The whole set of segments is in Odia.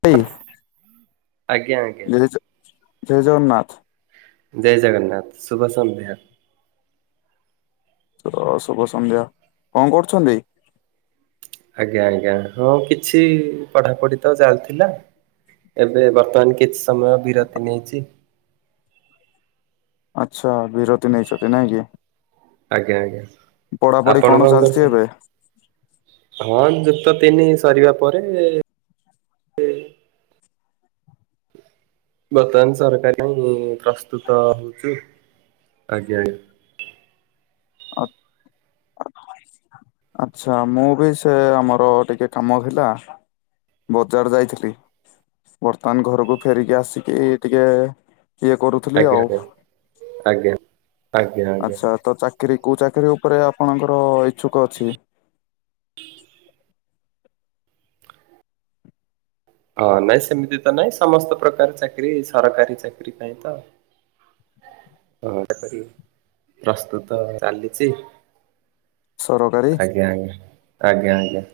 ସେଇ ଆଜ୍ଞା ଆଜ୍ଞା ଜୟ ଜଗନ୍ନାଥ ଜୟ ଜଗନ୍ନାଥ ଶୁଭ ସନ୍ଧ୍ୟା ଅ ଶୁଭ ସନ୍ଧ୍ୟା କଣ କରୁଛନ୍ତି? ଆଜ୍ଞା ଆଜ୍ଞା ହଁ କିଛି ପଢାପଢି ତ ଚାଲିଥିଲା ଏବେ ବର୍ତ୍ତମାନ କିଛି ସମୟ ବିରତି ନେଇଛି ଆଚ୍ଛା ବିରତି ନେଇଛନ୍ତି ନାଇଁ କି ଆଜ୍ଞା ଆଜ୍ଞା ପଢାପଢି ଆପଣ କଣ ଚାଲିଛି କରୁଛନ୍ତି? ଏବେ? ହଁ ଏମିତି ତ ତିନି ସରିବା ପରେ ବର୍ତ୍ତମାନ ସରକାରୀ ପ୍ରସ୍ତୁତ ହଉଚି ଆଜ୍ଞା ଆଜ୍ଞା [unintelligible] ଆଚ୍ଛା ମୁଁ ବି ସେ ଆମର ଟିକେ କାମ ଥିଲା ବଜାର ଯାଇଥିଲି ବର୍ତ୍ତମାନ ଘରକୁ ଫେରିକି ଆସିକି ଟିକେ ଇଏ କରୁଥିଲି ଆଜ୍ଞା ଆଉ ଆଜ୍ଞା ଆଜ୍ଞା। ଆଜ୍ଞା ଆଜ୍ଞା। ଆଚ୍ଛା ତ ଚାକି କି କୋଉ ଚାକିରି ଉପରେ ଆପଣଙ୍କର ଇଛୁକ ଅଛି ହଁ ନାଇଁ ସେମିତି ତ ନାଇଁ ସମସ୍ତ ପ୍ରକାର ଚାକିରି ସରକାରୀ ଚାକିରି ପାଇଁ ତ। [inaudible] ହଁ ପ୍ରସ୍ତୁତ ଚାଲିଛି। ସରକାରୀ ଆଜ୍ଞା ଆଜ୍ଞା ଆଜ୍ଞା ଆଜ୍ଞା।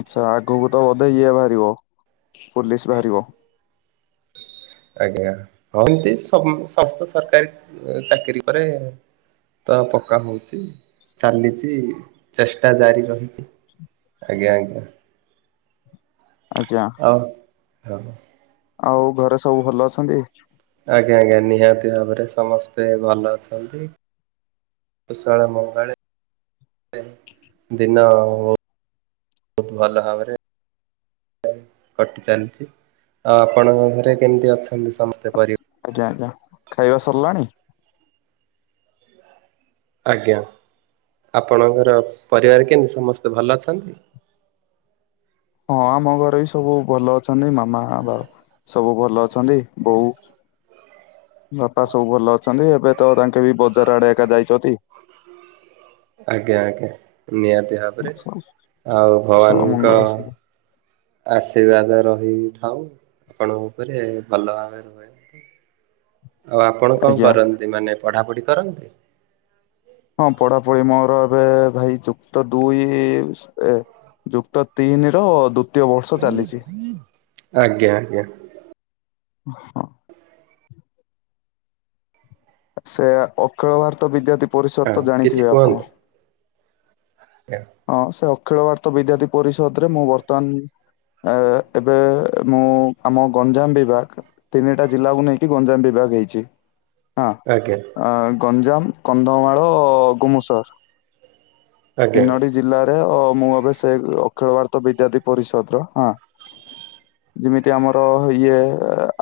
ଆଚ୍ଛା ଆଗକୁ ତ ବୋଧେ ଇଏ ବାହାରିବ ପୋଲିସ ବାହାରିବ। [inaudible] ଆଜ୍ଞା ହଁ ଏମତି ସମସ୍ତ ସରକାରି ଚାକିରି କରେ। ତ ପକ୍କା ହଉଛି ଚାଲିଛି ଚେଷ୍ଟା ଜାରି ରହିଛି। ଆଜ୍ଞା ଆଜ୍ଞା। ଆଜ୍ଞା। ହଉ। ଆଉ ଘରେ ସବୁ ଭଲ ଅଛନ୍ତି? ଆଜ୍ଞା ଆଜ୍ଞା ନିହାତି ଭାବରେ ସମସ୍ତେ ଭଲ ଅଛନ୍ତି। ଇଶ୍ଵର ମଙ୍ଗଳରେ ଦିନ ବହୁତ ଭଲ ଭାବରେ କଟି ଚାଲିଛି ଆଉ ଆପଣଙ୍କ ଘରେ କେମିତି ଅଛନ୍ତି ସମସ୍ତେ ପରିବାର ଆଜ୍ଞା ଆଜ୍ଞା ଖାଇବା ସରିଲାଣି? ଆଜ୍ଞା ଆପଣଙ୍କର ପରିବାର କେମିତି ସମସ୍ତେ ଭଲ ଅଛନ୍ତି? [inaudible] ହଁ ଆମ ଘରେ ବି ସବୁ ଭଲ ଅଛନ୍ତି ମାମା, ବାବା ସବୁ ଭଲ ଅଛନ୍ତି ବୋଉ ବାପା ସବୁ ଭଲ ଅଛନ୍ତି ଏବେ ତ ତାଙ୍କେ ବି ବଜାର ଆଡେ ଏକା ଯାଇଛନ୍ତି। [inaudible] ଆଜ୍ଞା ଆଜ୍ଞା ନିହାତି ଭାବରେ ସ- ଆଉ କୁଶଳ ଭଗବାନଙ୍କ ମଙ୍ଗଳ ସବୁ ଆଶୀର୍ବାଦ ରହିଥାଉ ଆପଣଙ୍କ ଉପରେ ଭଲ ଭାବେ ରୁହନ୍ତୁ। [inaudible] ଆଉ ଆପଣ କଣ ଆଜ୍ଞା କରନ୍ତି ମାନେ ପଢାପଢି କରନ୍ତି? ହଁ ପଢା ପଢି ମୋର ଏବେ ଭାଇ ଯୁକ୍ତ ଦୁଇ ଏ ଯୁକ୍ତ ତିନି ର ଦୁ ଆଜ୍ଞା ଆଜ୍ଞା। ହୁଁ। ସେ ଅଖିଳ ଭାରତ ବିଦ୍ୟାର୍ଥୀ ପରିଷଦ ହଁ ତ କିଛି ଜାଣିଥିବେ ଆପଣ? କୁହନ୍ତୁ? ଆଜ୍ଞା ହଁ ସେ ଅଖିଳ ଭାରତ ବିଦାର୍ଥୀ ପରିଷଦ ରେ ମୁଁ ବର୍ତ୍ତମାନ ଆ ଏବେ ମୁଁ ଆମ ଗଞ୍ଜାମ ବିଭାଗ ତିନିଟା ଜିଲ୍ଲାକୁ ନେଇକି ଗଞ୍ଜାମ ବିଭାଗ ଦେଇଛି। ହଁ ଆଜ୍ଞା ଅଁ ଗଞ୍ଜାମ କନ୍ଧମାଳ ଗୁମୁଶର। ଆଜ୍ଞା। ରେ ମୁଁ ଏବେ ସେ ଅଖିଳ ଭାରତ ବିଦ୍ୟାର୍ଥୀ ପରିଷଦ ର ହଁ ଯେମିତି ଆମର ଇଏ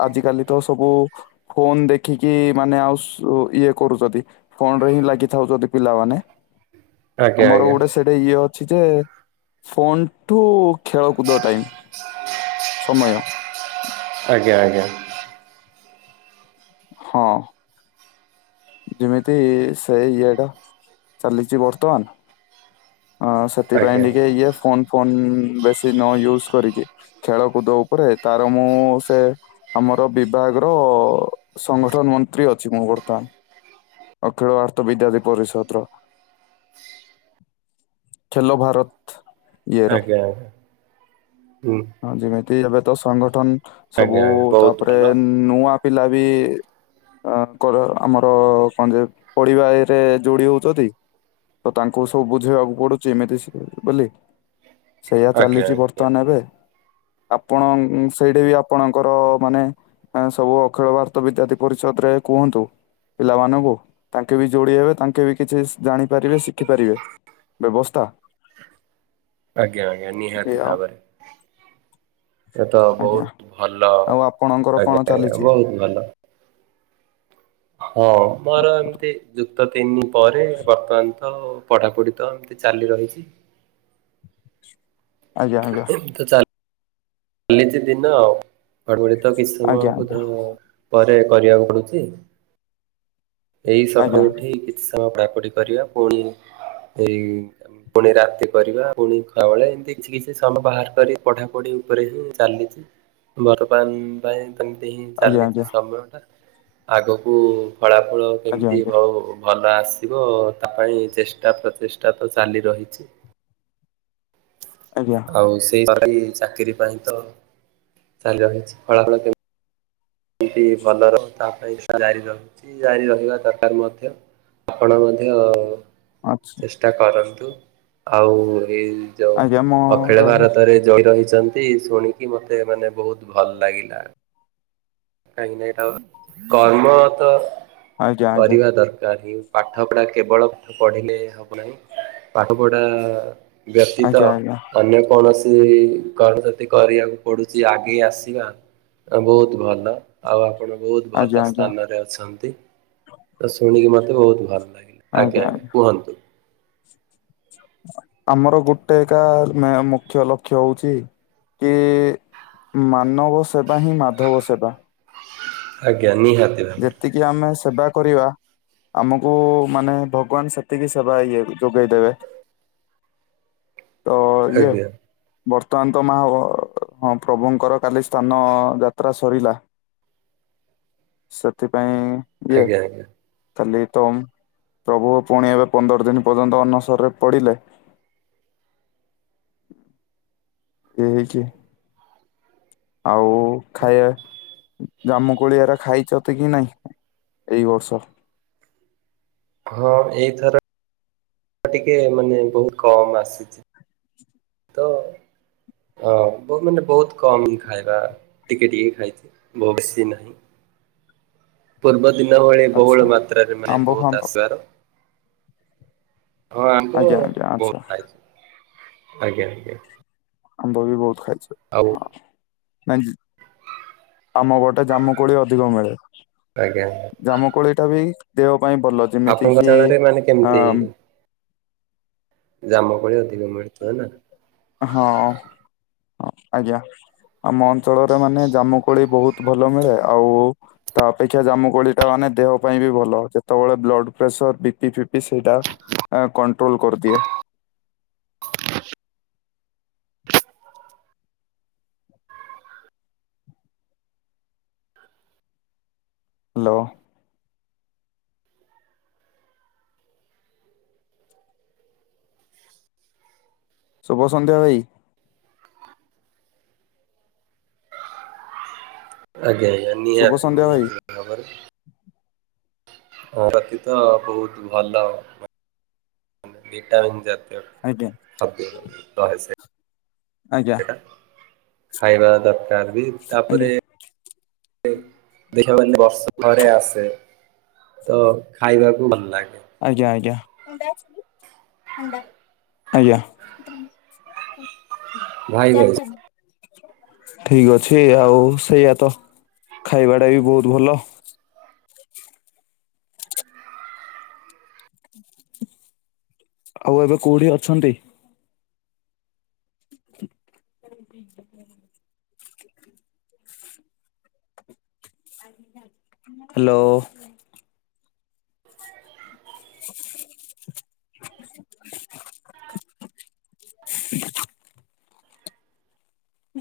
ଆଜିକାଲି ତ ସବୁ ଫୋନ ଦେଖିକି ମାନେ ଆଉ ସୁ ଇଏ କରୁଛନ୍ତି ଫୋନ ରେ ହିଁ ଲାଗି ଥାଉଛନ୍ତି ପିଲାମାନେ। ଆଜ୍ଞା ଆମର ଆଜ୍ଞା। ଗୋଟେ ସେଠି ଇଏ ଅଛି ଯେ ଫୋନଠୁ ଖେଳକୁଦ ଟାଇମ୍ ସମୟ [inaudible] ହଁ। ଯେମିତି ସେ ଇଏ ଟା ଚାଲିଛି ବର୍ତ୍ତମାନ। ହଁ ସେଥିପାଇଁ ଟିକେ ଆଜ୍ଞା ଇଏ ଫୋନ୍ ଫୋନ୍ ବେଶି ନ ୟୁଜ କରିକି ଖେଳକୁଦ ଉପରେ ତାର ମୁଁ ସେ ଆମର ବିବା ଭାଗ ର ସଂଗଠନ ମନ୍ତ୍ରୀ ଅଛି ମୁଁ ବର୍ତ୍ତମାନ। ଅଖିଳ ଭାରତ ବିଦ୍ୟାଥୀ ପରିଷଦର। ଖେଲ ଭାରତ। ଇଏର ଆଜ୍ଞା। ହଁ ଯେମିତି ଏବେ ତ ସଂଗଠନ ସବୁ ଆଜ୍ଞା ଆଜ୍ଞା ବହୁତ ତାପରେ ଭଲ ନୂଆ ପିଲା ବି ଅ କର ଆମର କଣ ଯେ ପଡ଼ିବା ଇଏରେ ଯୋଡି ହଉଛନ୍ତି ତ ତାଙ୍କୁ ସବୁ ବୁଝେଇବାକୁ ପଡ଼ୁଛି ଏମିତି ବୋଲି ସେଇଆା ଆଜ୍ଞା ଚାଲିଛି ଆଜ୍ଞା। ବର୍ତ୍ତମାନ ଏବେ ଆପଣ ସେଇଠି ବି ଆପଣଙ୍କର ମାନେ ସବୁ ଅଖିଳ ଭାରତ ବିଦ୍ୟାର୍ଥୀ ପରିଷଦ ରେ କୁହନ୍ତୁ। ପିଲାମାନଙ୍କୁ ତାଙ୍କେ ବି ଯୋଡ଼ି ହେବେ ତାଙ୍କେ ବି କିଛି ଜାଣିପାରିବେ ଶିଖିପାରିବେ। ବ୍ୟବସ୍ଥା। ଆଜ୍ଞା ଆଜ୍ଞା ଏଇଆ ନିହାତି ଆଉ ଭାବରେ। ଏ ତ ଆଜ୍ଞା ବହୁତ ଭଲ ଆଉ ଆପଣଙ୍କର କଣ ଆଜ୍ଞା ଆଜ୍ଞା ଚାଲିଛି? ବହୁତ ଭଲ। ହଁ ମୋର ଏମତି ଯୁକ୍ତ ତିନି ପରେ ବର୍ତ୍ତମାନ ତ ପଢ଼ାପଢ଼ି ତ ଏମିତି ଚାଲି ରହିଛି ଆଜ୍ଞା ଆଜ୍ଞା। ଏମିତି ତ ଚାଲିଛି ଦିନ ଆଉ ବଡ଼ିବଡି ତ କିଛି ଆଜ୍ଞା ସମୟଙ୍କୁ ପରେ କରିବାକୁ ପଡ଼ୁଛି। ଏଇ ଆଜ୍ଞା ସକାଳୁ ଉଠି କିଛି ସମୟ ପାପଡ଼ି କରିବା ପୁଣି ଏଇ ପୁଣି ରାତି କରିବା ପୁଣି ଖୁଆ ବେଳେ ଏମିତି କିଛି କିଛି ସମୟ ବାହାର କରି ପଢ଼ାପଢ଼ି ଉପରେ ହିଁ ଚାଲିଛି। ବର୍ତ୍ତମାନ ପାଇଁ ଏମିତି ହିଁ ଆଜ୍ଞା ଚାଲିଛି ଆଜ୍ଞା ସମୟ ଟା ଆଗକୁ ଫଳା ଫଳ ଆଜ୍ଞା କେମିତି ହଉ ଭଲ। ଭ ଆସିବ ତାହାହିଁ ଚେଷ୍ଟା ପ୍ରଚେଷ୍ଟା ତ ଚାଲି ରହିଛି ଆଜ୍ଞା ଆଜ୍ଞା ଆଉ ସେଇ ଚାକିରି ପାଇଁ ତ ଚାଲି ରହିଛି ଫଳାଫଳ କେମିତି। ଏମତି ଭଲ ରହୁ ତା ପାଇଁ ଜାରି ରହୁଛି ଜାରି ରହିବା ଦରକାର ମଧ୍ୟ। ଆପଣ ମଧ୍ୟ ଆଚ୍ଛା ଚେଷ୍ଟା କରନ୍ତୁ ଆଉ ଏ ଯୋଉ ଆଜ୍ଞା ମୋର ଅଖିଳ ବି ଭାରତରେ ଜଇନ ହେଇ ଅଛନ୍ତି ଶୁଣିକି ମତେ ମାନେ ବହୁତ ଭଲ ଲାଗିଲା। କାହିଁକି ନା କର୍ମ ତ ଆଜ୍ଞା ଆଜ୍ଞା କରିବା ଦରକାର ହିଁ। ପାଠ ପଢ଼ା କେବଳ ପଢ଼ିଲେ ହବ ନାହିଁ ପାଠ ପଢ଼ା ବ୍ୟତୀତ ଆଜ୍ଞା ଆଜ୍ଞା ଅନ୍ୟ କୌଣସି କରସତି କରିବାକୁ ପଡ଼ୁଛି ଆଗେଇ ଆସିବା ବହୁତ ଭଲ। ଆଉ ଆପଣ ବହୁତ ଆଜ୍ଞା ଭଲ ଆଜ୍ଞା ସ୍ଥାନରେ ଅଛନ୍ତି। ତ ଶୁଣିକି ମତେ ବହୁତ ଭଲ ଆଜ୍ଞା ଆଜ୍ଞା କୁହନ୍ତୁ। ଆମର ଗୋଟେ ଏକା ମୁଖ୍ୟ ଲକ୍ଷ୍ୟ ହଉଛି କି ମାନବ ସେବା ହିଁ ମାଧବ ସେବା। ଆଜ୍ଞା ନିହାତି। ଭାବରେ ଯେତିକି ଆମେ ସେବା କରିବା ଆମକୁ ମାନେ ଭଗବାନ ସେତିକି ସେବା ଇଏ ଯୋଗେଇ ଦେବେ। ତ ଇଏ ଆଜ୍ଞା ବର୍ତ୍ତମାନ ତ ମା ହ ପ୍ରଭୁଙ୍କର କାଲି ସ୍ନାନ ଯାତ୍ରା ସରିଲା ସେଥିପାଇଁ ଆଜ୍ଞା ଆଜ୍ଞା। ଖାଲି ତ ପ୍ରଭୁ ପୁଣି ଏବେ ପନ୍ଦର ଦିନ ପର୍ଯ୍ୟନ୍ତ ଅନସରରେ ପଡିଲେ ହ ଏଇ ହେଇକି ଆଉ ଖାଇବା ଜାମୁ କୋଳିଆରେ ଖାଇଚତ କି ନାଇଁ ଏଇ ବର୍ଷ? ହଁ ଏଇଥର ଟିକେ ମାନେ ବହୁତ କମ୍ ଆସିଛି। ତ ହଁ ବ ମାନେ ବହୁତ କମ ଖାଇବା। ଟିକେ ଟିକେ ଖାଇଛି ବହୁତ ବେଶୀ ନାହିଁ। ପୂର୍ବ ଦିନ ଭଳି ବହୁଳ ଆଚ୍ଛା ମାତ୍ରାରେ ମାନେ ଆମ୍ବ ବହୁତ ଫାମ୍ବ ଆସିବାର ହଁ ଆମ୍ବ ଆଜ୍ଞା ଆଜ୍ଞା ଆଚ୍ଛା ବହୁତ ଖାଇଛି, ଆଜ୍ଞା-ଆଜ୍ଞା। ଆମ୍ବ ବି ବହୁତ ଖାଇଛି, ହଁ। ନାଇଁ ଯି, ଆମପଟେ ଜାମୁ କୋଳି ଅଧିକ ମିଳେ। ଆଜ୍ଞା ଜାମୁକୋଳିଟା ବି ଦେହ ପାଇଁ ଭଲ ଆପଣଙ୍କ ଯେମିତିକିି ଶାଳରେ ମାନେ ଆଁ ଜାମୁକୋଳି ଅଧିକ ମିଳୁଥିବ ନା? ହଁ, ଆଜ୍ଞା। ଆମ ଅଞ୍ଚଳରେ ମାନେ ଜାମୁକୋଳି ବହୁତ ଭଲ ମିଳେ, ଆଉ-ଉ-ଉ ତା ଅପେକ୍ଷା ଜାମୁ କୋଳିଟା ମାନେ ଦେହ ପାଇଁ ବି ଭଲ, ଯେତେବେଳେ ବ୍ଲଡପ୍ରେସର ବିପି ଫିପି ସେଇଟା ଆଁ କଣ୍ଟ୍ରୋଲ କରିଦିଏ। ହ୍ୟାଲୋ। ଶୁଭ ସନ୍ଧ୍ୟା ଭାଇ। ଆଜ୍ଞା-ଆଜ୍ଞା ଶୁଭ ନିହାତି ସନ୍ଧ୍ୟା ଭାଇ ନିହାତି ଭାବରେ। ହଁ ପ୍ରତି ତ ବହୁତ ଭଲ ମାନେ, ଭିଟାମିନ୍ ଜାତି। ଆଜ୍ଞା [unintelligible] ଆଜ୍ଞା। ଖାଇବା ଦରକାର ବି ତାପରେ ଆଜ୍ଞା [inaudible] ଦେଖ [inaudible] ବର୍ଷକୁ ଥରେ ଆସେ। ତ ଖାଇବାକୁ ଭଲ ଲାଗେ। ଆଜ୍ଞା-ଆଜ୍ଞା, ଆଜ୍ଞା। ଭାଇ ଭାଇ ଚାରିଟ ଠିକ ଅଛି, ଆଉ ସେଇଆ ତ। ଖାଇବାଟା ବି ବହୁତ ଭଲ। ଆଉ ଏବେ କୋଉଠି ଅଛନ୍ତି? [inaudible] ହ୍ୟାଲୋ। [inaudible] [inaudible]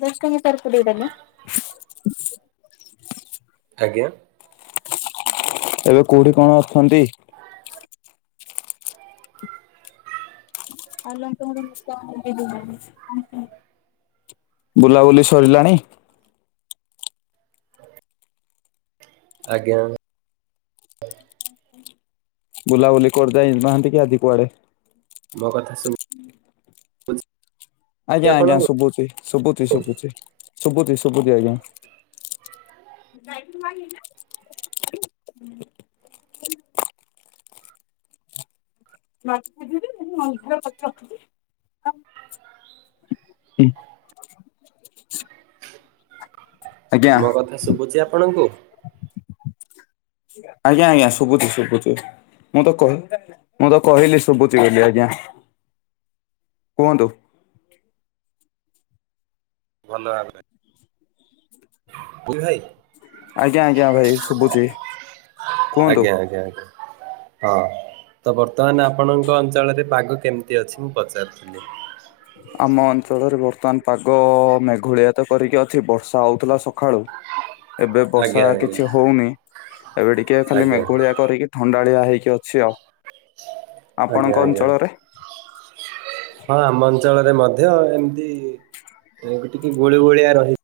ଦଶ ଟଙ୍କା [inaudible] ଟିକେ ଦେଲ। ଆଜ୍ଞା। ଏବେ କୋଉଠି କଣ ଅଛନ୍ତି? ଆ ତୋର ବୁଲାବୁଲି ସଇଲାଣି? ଆଜ୍ଞା। ବୁଲାବୁଲି କରିଯାଇ ନାହାନ୍ତି କି ଆଜି କୁଆଡେ? ମୋ କଥା ଶୁଭ୍ ଆପଣଙ୍କୁ ଆଜ୍ଞା-ଆଜ୍ଞା ଶୁଭୁଛି, ଶୁଭୁଛି ଶୁଭୁଛି, ଶୁଭୁଛି ଶୁଭୁଛି ଆଜ୍ଞା। ାଇ ମାି ମୁଁ ମର ରଖି ହୁଁ। ମୋ କଥା ଶୁଭୁଛି ଆପଣଙ୍କୁ? ଆଜ୍ଞା-ଆଜ୍ଞା, ଶୁଭୁଛି ଶୁଭୁଛି। ମୁଁ ତ କହି, ମୁଁ ତ କହିଲି ଶୁଭୁଛି ବୋଲି ଆଜ୍ଞା। କୁହନ୍ତୁ। ଭଲ ଭାବେ। [inaudible] ଭାଇ। ଆଜ୍ଞା-ଆଜ୍ଞା ଭାଇ ଶୁଭୁଛି, କୁହନ୍ତୁ। ଆଜ୍ଞା ଆଜ୍ଞା ଆଜ୍ଞା ତ ବର୍ତ୍ତମାନ ଆପଣଙ୍କ ଅଞ୍ଚଳରେ ପାଗ କେମିତି ଅଛି ମୁଁ ପଚାରୁିଥିଲି। ଆମ ଅଞ୍ଚଳରେ ବର୍ତ୍ତମାନ ପାଗ ମେଘୁଳିଆ ତ କରିକି ଅଛି ବର୍ଷା ହେଉଥିଲା ସଖାଳୁ। ଏବେ ବର୍ଷା ଆଜ୍ଞା ଆଜ୍ଞା କିଛି ହଉନି, ଏବେ ଟିକେ ଖାଲି ଆଜ୍ଞା ମେଘୁଳିଆ କରିକି ଥଣ୍ଡା [unintelligible] ହେଇକି ଅଛି ଆଉ ଆଜ୍ଞା ଆପଣଙ୍କ ଆଜ୍ଞା ଅଞ୍ଚଳରେ? ହଁ ଆମ ଅଞ୍ଚଳରେ ମଧ୍ୟ ଏମିତି ଏ ଟିକେ ଗୁଳି ଗୋଳିଆ ରହି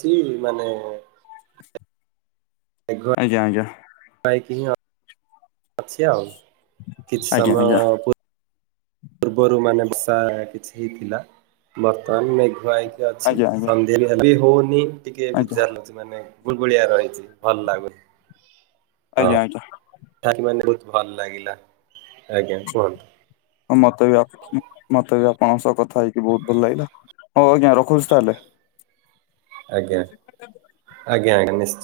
ଛି ମାନେ ଆଜ୍ଞା ଆଜ୍ଞା। ପାଇକି [unintelligible] ଅଛି ଆଉ କିଛି ଆଜ୍ଞା ଆଜ୍ଞା ସମୟ ପୂର୍ବରୁ ମାନେ ବର୍ଷା କିଛି ହେଇଥିଲା। ବର୍ତ୍ତମାନ ମେଘୁଆ ହେଇକି ଅଛି ଆଜ୍ଞା ଆଜ୍ଞା [unintelligible] ହଉନି ଟିକେ ଆଜ୍ଞା [unintelligible] ମାନେ ଗୁଲୁଗୁଳିଆ ରହିଛି ଭଲ ଲାଗୁ [unintelligible] ଆଜ୍ଞା ଆଜ୍ଞା। ହଁ [unintelligible] ଭଲ ଲାଗିଲା ଆଜ୍ଞା କୁହନ୍ତୁ। ହଁ ମତେ ବି ମତେ ବି ଆପଣଙ୍କ ସହ କଥା ହେଇକି ବହୁତ୍ ଭଲ ଲାଗିଲା। ହଉ ଆଜ୍ଞା ରଖୁଛି ତାହେଲେ। ଆଜ୍ଞା ଆଜ୍ଞା ଆଜ୍ଞା ନି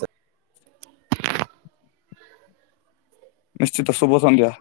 ନିଶ୍ଚିତ ଶୁଭ ସନ୍ଧ୍ୟା।